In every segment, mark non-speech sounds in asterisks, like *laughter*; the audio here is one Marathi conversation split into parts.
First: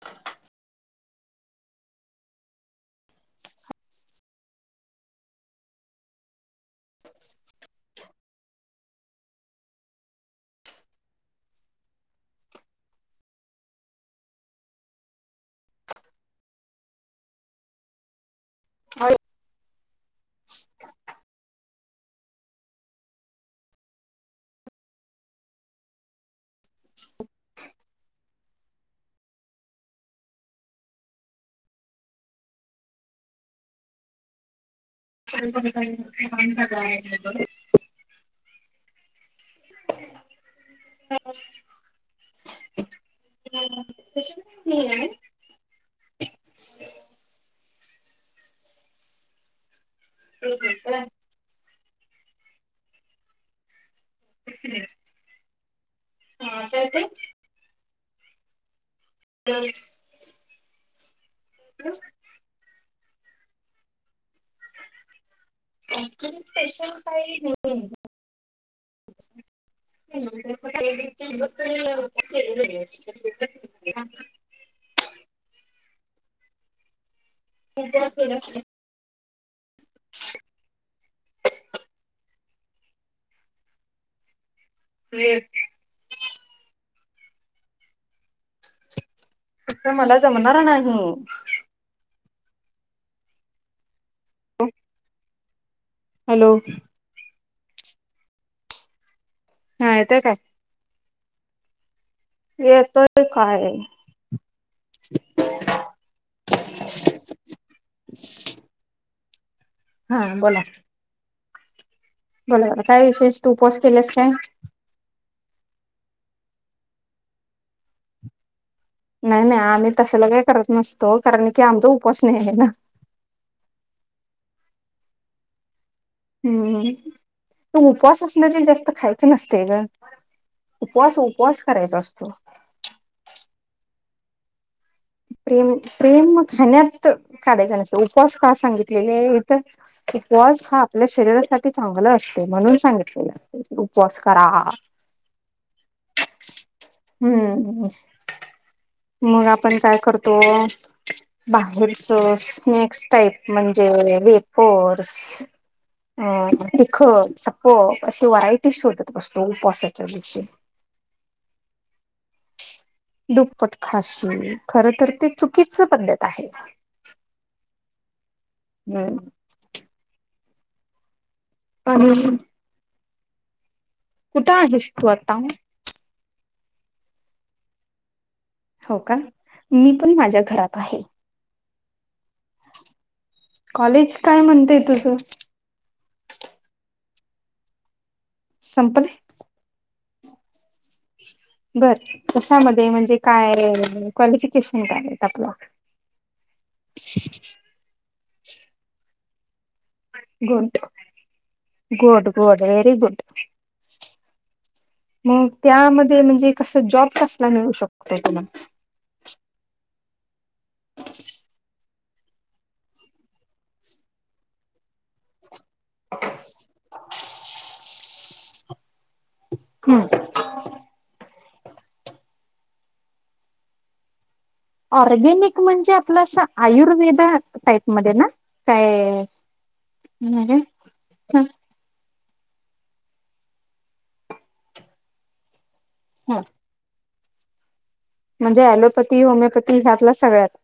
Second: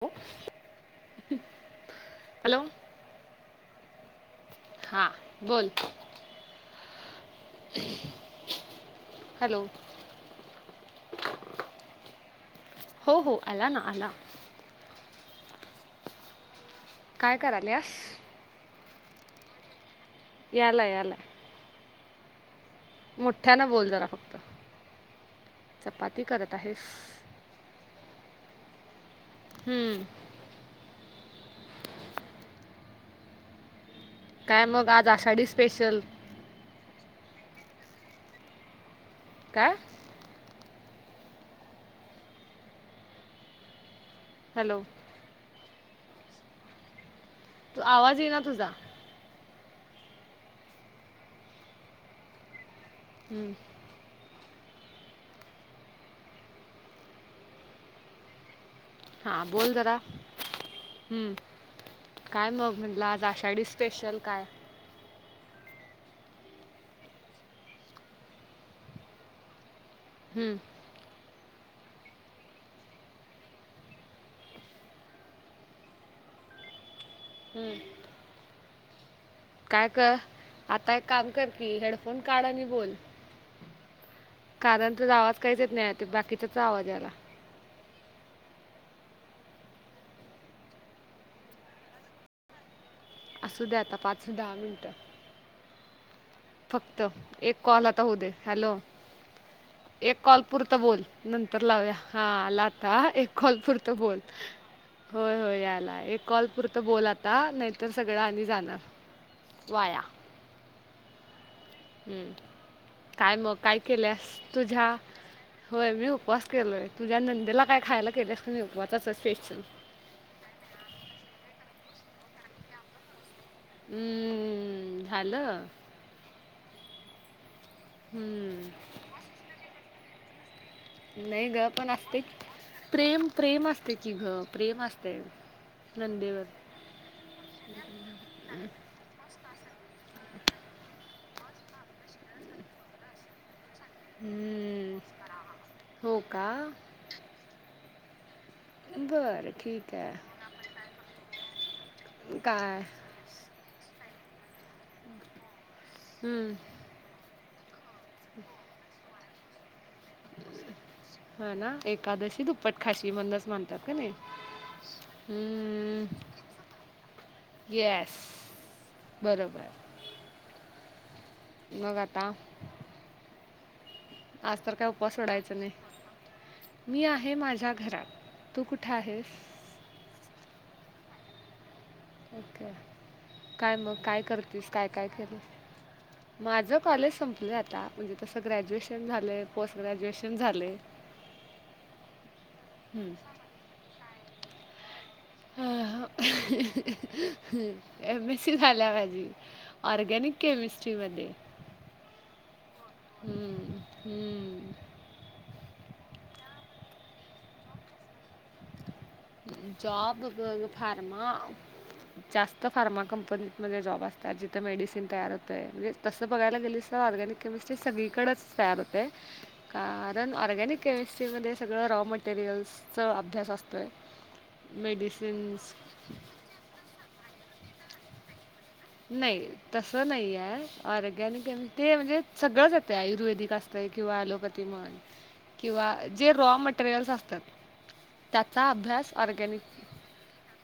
*unintelligible* हॅलो! हां बोल. *inaudible* हॅलो! हो- हो आला ना आला. *inaudible* काय करायल्यास? *inaudible* यालाय यालाय. मोठ्यान बोल जरा फक्त, चपाती करत त आहेस हम्म. काय मग आज आषाढी तर ते स्पेशल? *unintelligible* काय? *unintelligible* हॅलो *unintelligible* तू आवाज येईना तुझा. *unintelligible* हम्म. हा आता येतोय. हा बोल जरा हम्म. हॅलो!... काय मग म्हणलं आज आषाढी स्पेशल काय? आषाढी स्पेशल काही नाही. हम्म, *unintelligible* मला.. हम्म, ख फ *inaudible* काय कर आता एक काम कर की हेडफोन काढ आणि बोल. कारण तुझा हे आवाज काहीचेत नाही ते बाकीचा आवाज आला तं मला जमणार नाहीमग. असू द्या आता पाच दहा मिनटं. हॅलो... एक कॉल आता हो दे हॅलो, हा येतोय एक काय? कॉल. पुरत बोल नंतर लावू या हाआता येतोय एक कॉल काय? पुरत बोल. होय होय यायला एक कॉल पुरत बोल आता नाहीतर सगळं आम्ही जाणं वाया. हा बोला... हम्म बोला बोला काय विशेष तू मग काय उपवास केलेस केलया काय? तुझ्या. होय मी उपवास केलोय तुझ्या नंदेला काय खायला केलेस. व *inaudible* नाही नाही आम्ही तसला काही करत नसतो कारण की आमचा उपास नाही आहे ना. हम् हॅलो... हम्म त उपास असणाल्यावर हम्म. जास्त खायचं नसते ग. उपवास नाही उपवास ग पण करायचा असते असतो. की. प्रेम प्रेम असते कि ग प्रेम असते. प्रेम प्रेम नंदेवर खाण्यात काढायचं नसत उपवास का सांगितलेले इथं. उपवास हा आपल्या शरीरासाठी चांगला असते म्हणून सांगितलेला. उपवास करा. हम्म. हो का हम्म... बरं ठीक आहे. करतोबा बाहेरच काय स्नेक्स टाईप. म्हणजे वेपर्स अ हम्म, तिखट. हो अशी व्हरायटी शोधत मस्तो उपासाच्या दिवशी. हा ना एकादशी दुप्पट. खाची मनच दुप्पट मानतात का नाही खाशी खर तर ते चुकीच हम्म. पद्धत आहे गॅस.. हम.... बरोबर.. मघ आता.... आणि कुठं आज तर काय आहेस तू उपास आता? सोडायच नाही मी आहे माझ्या घरात. तू कुठं हो का आहेस मी पण माझ्या घरात आहे. ओके काय मग कॉलेज काय करतेस म्हणतेय काय तुझं केलीस. माझं कॉलेज संपलं आता म्हणजे तसं ग्रॅज्युएशन संपले? झाले पोस्ट ग्रॅज्युएशन झालंय. बर कशामध्ये म्हणजे काय क्वालिफिकेशन काय आहेत आपलं. एम एससी झाल माझे. ऑर्गॅनिक केमिस्ट्रीमध्ये गोड गोड वेरी गुड हम्म. मग त्यामध्ये म्हणजे कसं जॉब कसला मिळू शकतोय तुला? जॉब गं फारमा जास्त फार्मा कंपनीमध्ये जॉब असतात जिथे मेडिसिन तयार हो तसं बघायला गेलस तरऑर्गनिक केमिस्ट्री सगळीकडेच तयार होतय, हम्म. कारण ऑर्गॅनिक केमिस्ट्रीमध्ये सगळं रॉ मटेरियलचा अभ्यास असतोय. ऑरगॅनिक मेडिसिन्स म्हणजे आपलं आयुर्वेदा टाईपमध्ये ना? काय नाही, तसं नाही म्हणजे हाय, ह ऑर्गॅनिक ते म्हणजे सगळंच येतय,, आयुर्वेदिक असतें किंवा ॲलोपॅथी म्हण,, किंवा जे ह रॉ मटेरियल्स असतात. म्हणजे त्याचा अभ्यास ऍलोपॅथी, ऑर्गॅनिक होमिओपॅथी ह्यातला सगळ्यात.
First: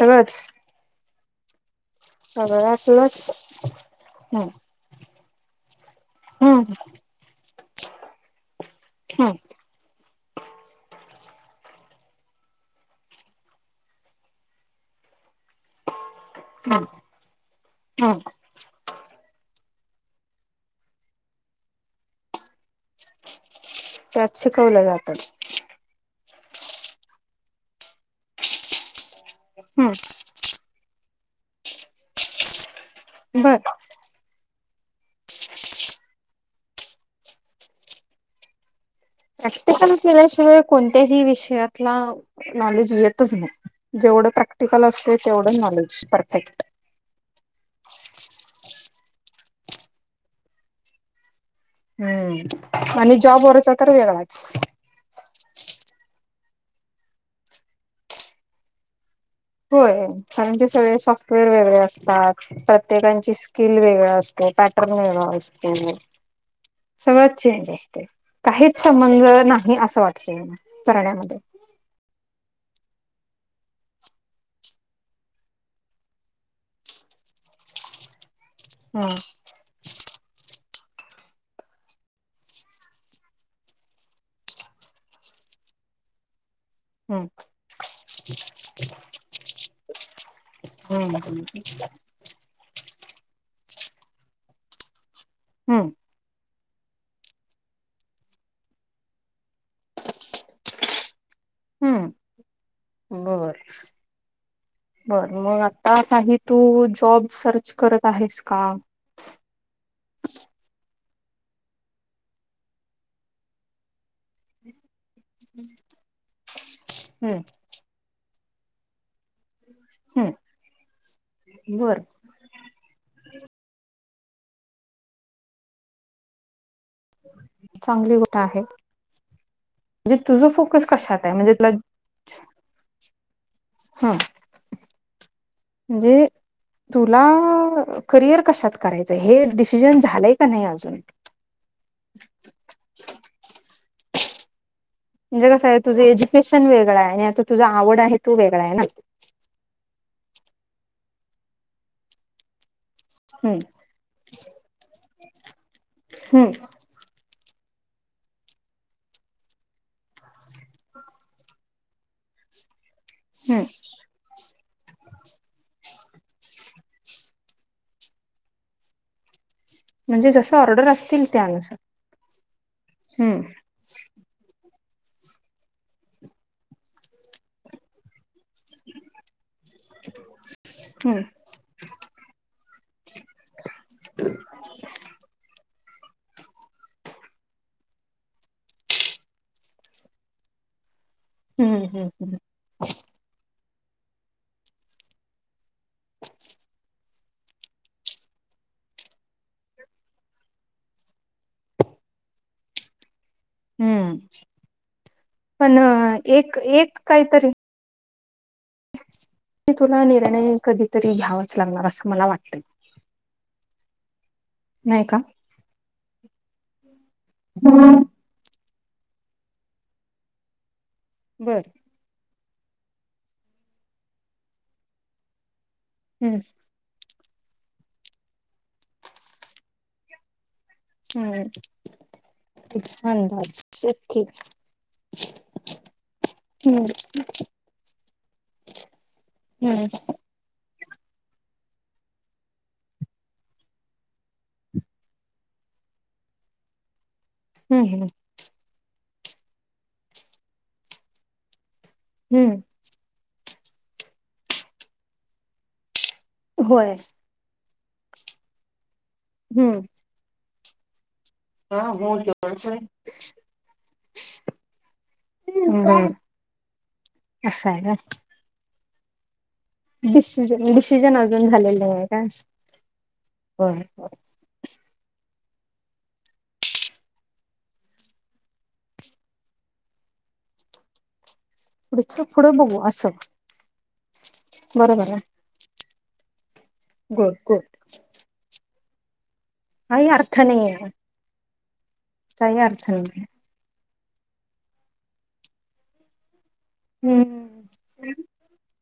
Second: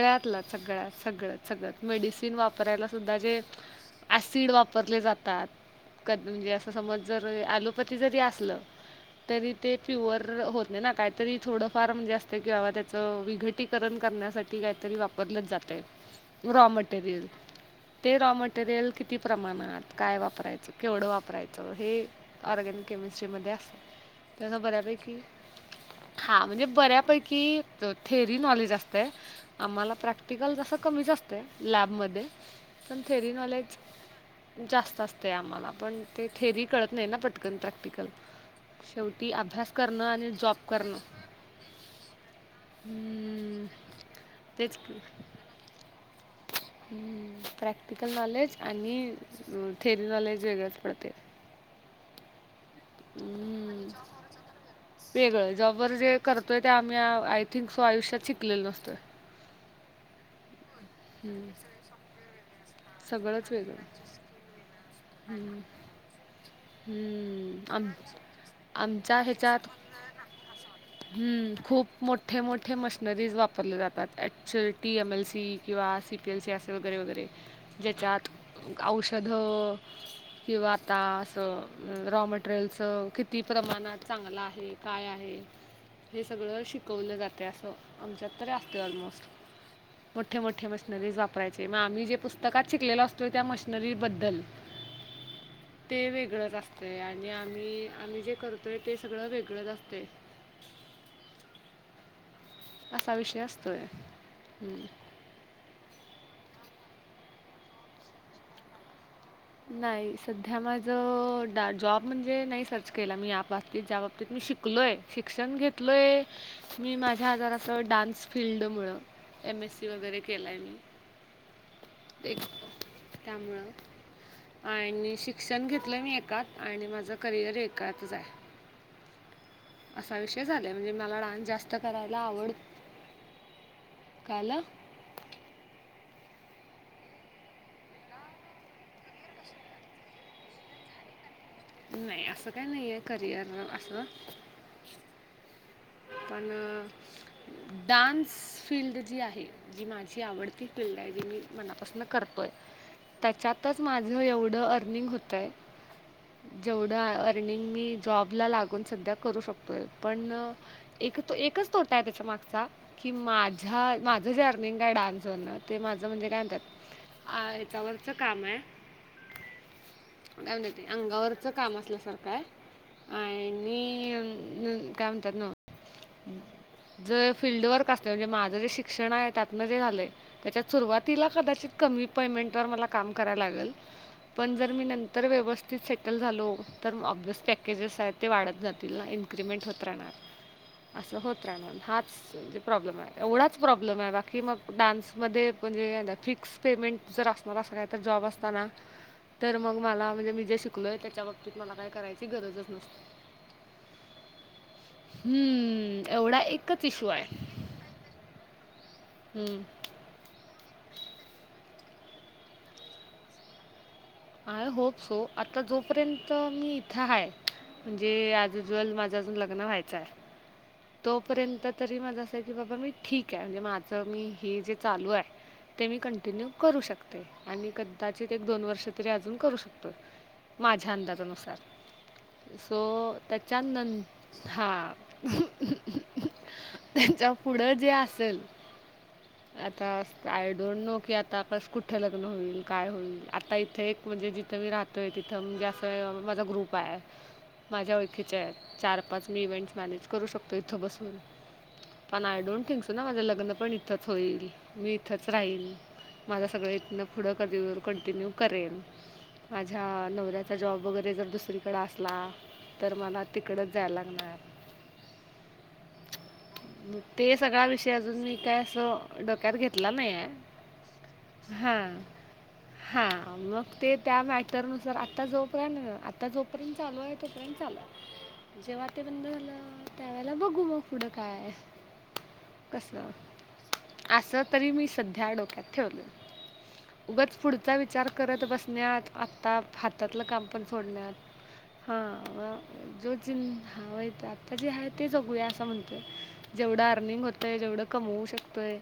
सगळंच सगळ्यात सगळं सगळं, मेडिसिन वापरायला सुद्धा जे सगळ्यातलंच हम्म ऍसिड वापरले जातात म्हणजे असं हम्म समज जर ऍलोपॅथी जरी असलं,, हम्म. तरी ते प्युवर होत नाही ना, काहीतरी थोडफार म्हणजे असतं किं बाबा त्याच, विघटित करण्यासाठी काहीतरी वापर जातय,, रॉ मटेरियल, ते रॉ म मटेरियल किती प्रमाणात, काय वापरायचं, केवढं वापरायचं, हे ऑर्गॅनिक केमिस्ट्रीमध्ये असतं,, त्यात तेचं शिकवलं जातं बऱ्यापैकी हा,, म्हणजे बऱ्यापैकी थेरी नॉलेज असतय,, हम्म आम्हाला प्रॅक्ट प्रॅक्टिकल तसं कमीच असतय, लॅबमध्ये, पण थेरी बर नॉलेज जास्त असतय आम्हाला,, पण ते थेरी कळत नाही ना पटकन प्रॅक्टिकल शेवटी अभ्यास प्रॅक्टिकली करणं आणि जॉब केल्याशिवाय करणं. कोणत्याही विषयातला,, नॉलेज येतच नाही. हम्म, जेवढं तेच प्रॅक्टिकल की. असतय, तेवढं नॉलेज परफेक्ट. प्रॅक्टिकल नॉलेज आणि थेरी नॉलेज वेगळच पडतेय. हम्म आणि जॉब वरचा हम्म, तर वेगळाच. वेगळं, जॉब वर जे करतोय ते आम्ही आय थिंक सो आयुष्यात शिकलेलो नसतोय. होय,, कारण ते सगळे सॉफ्टवेअर हं, वेगळे असतात परतेकांची सगळंच स्किल वेगळं. वेगळा असतेय, पॅटर्न हम्म असतोय. सगळंत हम्म चेंज आम असतय,, काहीच आमच्या संबंध ह्याच्यात नाही असं वाटतय मला. हम्म खूप मोठे मोठे मशनरीज वापरले जातात, H T M L C किंवा सी पी एल सी असे वगैरे वगैरे,, ज्याच्यात हम्म औषधं किंवा तास रॉ मटेरियलचं किती प्रमाणात चांगलं आहे? काय आहे? हे सगळं शिकवलं हम्म जातय असं, आमच्यात तरी असते ऑलमोस्ट. मोठे मोठे मशनरीज हम्म वापरायचे,, मग आम्ही जे पुस्तकात शिकलेलो असतोय त्या मशनरी बद्दल हम्म. ते वेगळंच असतय आणि आम्ही, आम्ही जे करत तर ते सगळं वेगळंच असतय. हम्म असा विषय बर असतोय, हम्म. बर,, मग आता काही तू जॉब सर्च करत आहेस का? नाही सध्या माझं, जॉब म्हणजे नाही सर्च केला मी याबाबतीत ज्या बाबतीत मी शिकलोय शिक्षण घेतलोय, मी माझ्या हम्म आजार असं डान्स फिल्ड मुळं एमएससी वगैरे केलाय मी. बरं तेच त्यामुळं आणि शिक्षण घेतलंय मी ऐकात आणि माझं करिअर एकातच चांगली हाय. गोष्ट आहे असा म्हणजे विषय तुझं झालाय फोकस म्हणजे मला कशात आहे डान्स म्हणजे तुला जास्त करायला आवड हम्म झाल? म्हणजे तुला करिअर कशात करायचंय, हे डिसिजन झालंय का नाही अजून? नाही असं काय नाहीये करिअर अस म्हणजे कसं आहे तुझं एज्युकेशन वेगळं आहे, आणि आता तुझा आवड आहे डान्स तो वेगळा आहे ना, फील्ड जी माझी आवडती फिल्ड आहे जी मी मनापासून करतोय हम्म त्याच्यातच माझं एवढं अर्निंग होतंय, हम्म जेव द अर्निंग मी जॉबला लागून सुधा करू शकतोय पण एक तो एकच तोटा आहे त्याच्या मागचा कि हम्म माझ्या माझ तुझे अर्निंग काय डान्स *unintelligible* ते माझं म्हणजे काय म्हतात आणि जवळच काम हे म्हणजे काय जसं म्हणतात ते ऑर्डर असतील अंगावरच काम त्यानुसार असल्यासारखं आहे, हम्म आणि मी उम काय म्हणतात ना जर फिल्ड वर्क असले म्हणजे मा शिक्षण आहे त्यातन जे झालंय त्याच्यात हम्म सुरुवातीला कमी पेमेंटवर मला काम करायला लागलं, पण जर मी नतंर व्यवस्थित त सेटल झालो तर ऑब्वियस पॅकेजेस आहेत ते वाढत जातील ना इन्क्रीिमेंट होत राहणार असं होत राहनार हम्म हाच हम्म हम्म जे प्रॉब्लेम आहे, एवढाच प्रॉब्लेम आहे, बाकी मग डान्समध्ये म्हणजे आता फिक्स पेमेंट जर असणार असं काय तर जॉब असंत ना तर मग मला मी जे शिकलोय त्याच्या बाबतीत मला काय करायची गरजच नसते हम्म पण हम्म, एवढा एक एकच एक इशू आहे काहीतरी हम्म. ते तुला निर्णय कधीतरी घ्यावाच लागणार, असं मला वाटतय आय होप नाही का सो आता जोपर्यंत मी इथं आहेाय म्हणजे आ *unintelligible* माझं अजून लग्न व्हायच आहे बर तोपर्यंत तरी माझ असं आहे की बाबा मी ठीक आहे, म्हणजे माझं मी हे जे चालू आहे ते मी हम्म कंटिन्यू करू शकते, आणि कदाचित एक दोन वर्ष तरी अजून करू शकतोय माझ्या हम्म अंदाजानुसार सो अंदाज ओके त्याच्यानंत हा हम्म त्यांच्या पुढं जे असेल, आता हम्म आय डोंट नो की आतास कुठे लग्न होईल काय होईल आता इथे एक म्हणजे जिथं मी राह तो तिथं हम्म म्हणजे माझा ग्रुप हाय माझ्या हम्म ओळखीच्या आहेत चार पाच मी इव्हेंट्स मॅनेज करू शकतो इथं बसून पण आय हम्म डोंट थिंक स ना माझं लग्न पण इथंच होईल, मी इथंच राहील माझं सगळं होय इथनं पुढं क कंटिन्यू करेल, माझ्या नवऱ्या चा जॉब वगैरे जर दुसरीकड असला तर मला तिकडंच जायला लागणार बर म ते सगळा असं आहे विषय का अजून मी काय असं डोक्यात घेतला नाही आहे, डिसिजन डिसिजन अजून हा झालेलं नाही का हा मग ते त्या मॅ तर नुसार. आत्ता जोपर्यंत आत्ता जोपर्यंत चालू ए तोपर्यंत चालु हाय. जेव्हा ते बंद झालं. त्यावेळेला बघू मग पुढं काय. पुढच पुढं बघू असं. आसं तरी मी बरोबर आहे सध्या डोक्यात ठेवलय. गुड उगाच गुड पुढचा विचार करत बसण्यात आत्ता काही हातातलं अर्थ काम पण नाही आहे सोडण्यात- हां. काही अर्थ जो नाही *unintelligible* आत्ता जे आहे ते जगूया असं म्हणतोय. जेवढं अर्निंग होतंय. हम्म जेवढं कमवू शकतोय.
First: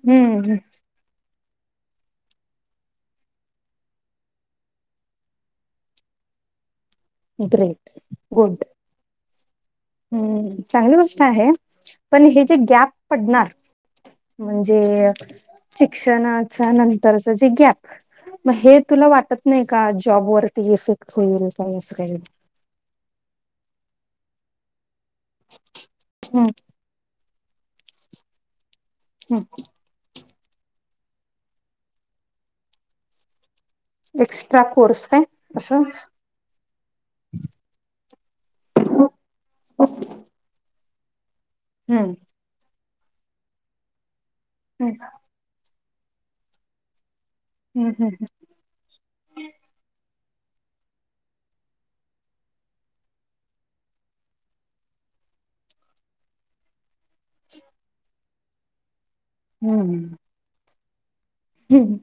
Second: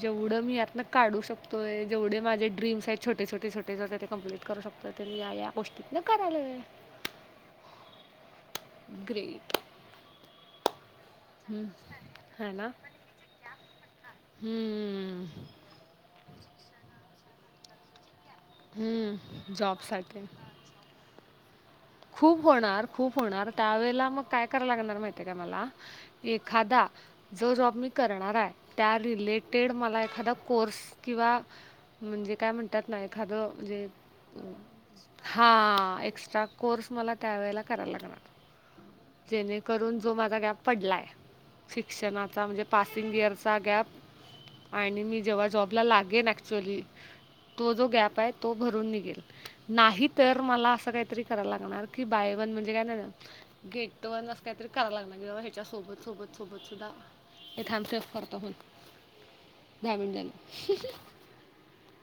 जेवढं मी हम्म यातन- काढू शकतोय. जेवढे माझे ड्रीमर्स आहेत छोटे छोटे छोटे छोटे सगळे ते कंप्लिट करू शकतोय. तर मी या या - गोष्टतन करायलोय. ग्रेट. गुड. ग्रेट. हम्म. चांगली गोष्ट आहे. पण हे हां जे ना गॅप पडणार- म्हणजे शिक्षणाच्या नंतरच जे गॅप- म हे तुला वाटत नाही का जॉबसाठी जॉबवरती इफेक्ट होईल काही अस. खूप होणार. खूप होणार. त्यावेेळेला मग काय कराव लागणार माहितीय का मला- हम्म एखादा. जो जॉब मी करणार आहे. त्या हम्म रिलेटेड मला एखादा कोर्स- किंवा म्हणजे काय म्हणतात ना? एखाद म्हणजे एक्स्ट्रा कोर्स काय - असं हां. एक्स्ट्रा. फर्ड्स मला त्यावेळेला कराव लागणार. जेणेकरून जो माझा गॅप पडलाय- हम्म शिक्षणाचा म्हणजे पासिंग इयरचा गॅप हम्म आणि मी जेव्हा जॉब- -ला लागेन ऍक्च्युअली. तो जो हम्म हम्म गॅप आहे- तो भरून निघेल. नाही तर मला असं काहीतरी करायला लागणार की बाय वन म्हणजे काय ना- गेट वन अस काय तरी कराव लागणार. की ते ह्याच्या सोबत सोबत सोबत सुद्धा- *unintelligible* दहा मिनटांनी हम.